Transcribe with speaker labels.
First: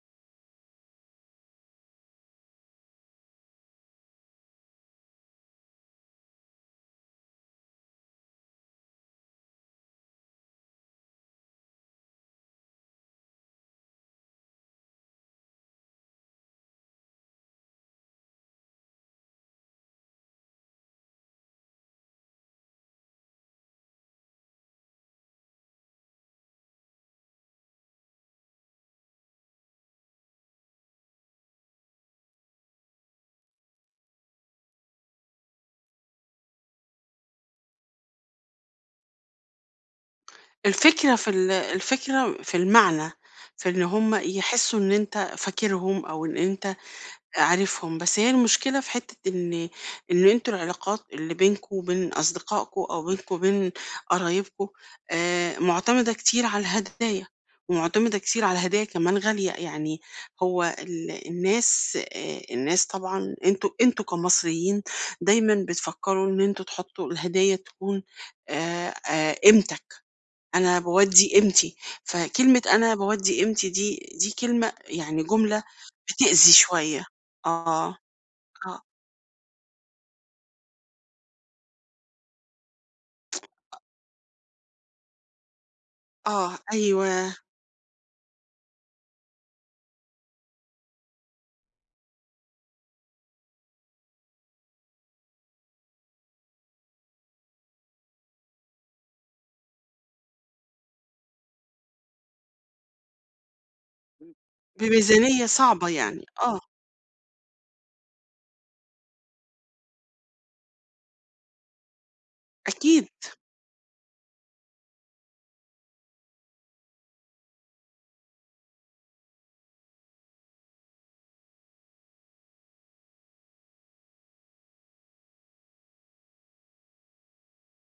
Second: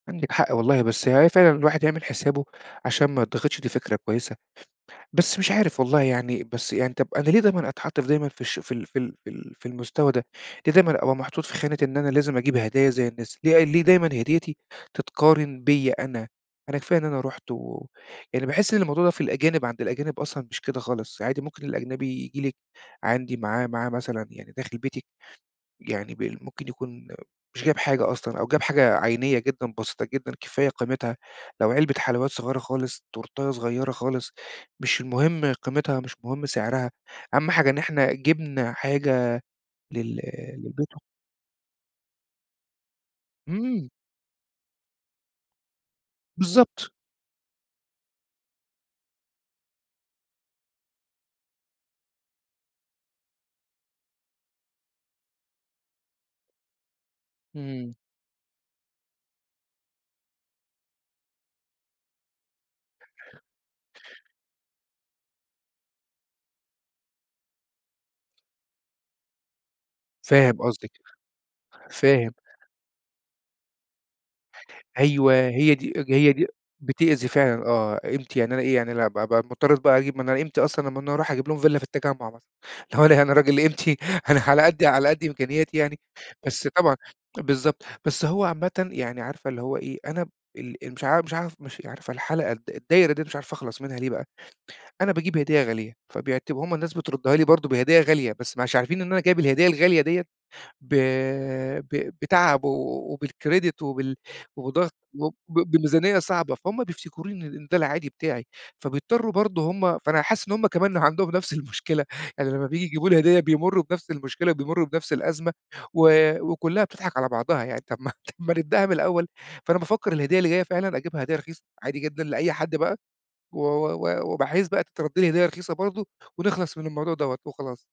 Speaker 1: عندِك حق والله، بس هي فعلًا الواحد يعمل حسابه عشان ما يتضغطش دي فكرة كويسة. بس مش عارف والله يعني بس يعني طَب أنا ليه دايمًا أتحَط في دايمًا في الش في ال في ال في ال في المستوى ده؟ ليه دايمًا أبقى محطوط في خانة إن أنا لازم أجيب هدايا زي الناس؟ ليه ليه دايمًا هديّتي تتقارن بيّا أنا؟ أنا كفاية إن أنا رُحت و يعني باحِس إن الموضوع ده في الأجانب عند الأجانب أصلًا مش كده خالص. عادي ممكن الأجنبي ييجي لِك عندي معاه معاه مثلًا يعني داخل بيتي يعني بال ممكن يكون مش جايب حاجة أصلًا، أو جاب حاجة عينيّة جدًا، بسيطة جدًا كفاية قيمتها. لو علبة حلويّات صغيرة خالص، تورتاية صغيرة خالص، مش المهم قيمتها، مش مهم سعرها، أهَم حاجة إن إحنا جِبنا حاجة لل للبيت و
Speaker 2: الفكرة في ال الفكرة في المعنى، في إن
Speaker 1: إمم.
Speaker 2: هم يحسّوا إن أنت فاكرهم أو إن أنت
Speaker 1: بالضبط.
Speaker 2: عارفهم، بس هي المشكلة في حتّة إن إن أنتم العلاقات اللي بينكم وبين أصدقائكم أو بينكم وبين قرايبكم، آآ معتمدة كتير على الهدايا
Speaker 1: إمم.
Speaker 2: ومعتمدة كتير على هدايا كمان غالية. يعني هو ال الناس آآ الناس طبعًا أنتم أنتم كمصريين، دايمًا بتفكّروا إن أنتم تحطّوا الهدايا تكون آآ آآ قيمتك.
Speaker 1: فاهم
Speaker 2: أنا
Speaker 1: قصدِك.
Speaker 2: باودّي قيمتي،
Speaker 1: فاهم.
Speaker 2: فكلمة أنا باودّي قيمتي دي، دي كلمة يعني
Speaker 1: أيوة،
Speaker 2: جملة
Speaker 1: هي دي اج هي دي
Speaker 2: بتأذي شوية.
Speaker 1: بتأذي فعلًا
Speaker 2: آه.
Speaker 1: آه، قيمتي يعني أنا إيه
Speaker 2: آه.
Speaker 1: يعني لا بقي أبقي مضطر بقى أجيب من قيمتي أصلًا لمّا أنا أروح أجيب لهم فيلا في التجمُّع مثلًا. اللي هو أنا راجل قيمتي أنا على قدّي على قد إمكانياتي يعني.
Speaker 2: آه،
Speaker 1: بس طبعًا
Speaker 2: أيوه.
Speaker 1: بالضبط. بس هو عامةً يعني عارفة اللي هو إيه، أنا ب ال ال مش عارف مش عارف مش عارفة الحلقة الد الدايرة دي مش عارف أخلص منها، ليه بقى؟ أنا باجيب هديّة غالية، فبيعتب هم الناس بتردّها لي برضه بهدية غالية، بس مش عارفين إن أنا جايب الهدية الغالية ديّة ب ب بتعب و وبالCredit وبال وبضغط وب
Speaker 2: بميزانية صعبة
Speaker 1: وبميزانية
Speaker 2: يعني
Speaker 1: صعبة،
Speaker 2: آه.
Speaker 1: فهُم بفتكروني إن ده العادي بتاعي. فبيضطرّوا برضه هم فأنا حاسِس إن هم كمان عندهم نفس المشكلة، يعني لما بييجي
Speaker 2: أكيد.
Speaker 1: يجيبوا لي هدايا، بيمرّوا بنفس المشكلة وبيمرّوا بنفس الأزمة و وكُلّها بتضحك على بعضها يعني. طَب ما ما نبدأها من الأول. فأنا بافكّر الهدية اللي جاية فعلًا، أجيبها هدية رخيصة عادي جدًا لأي حد بقى و و و وبحيث بقى تترد لي هدية رخيصة برضه، ونخلص من الموضوع دوّة وخلاص.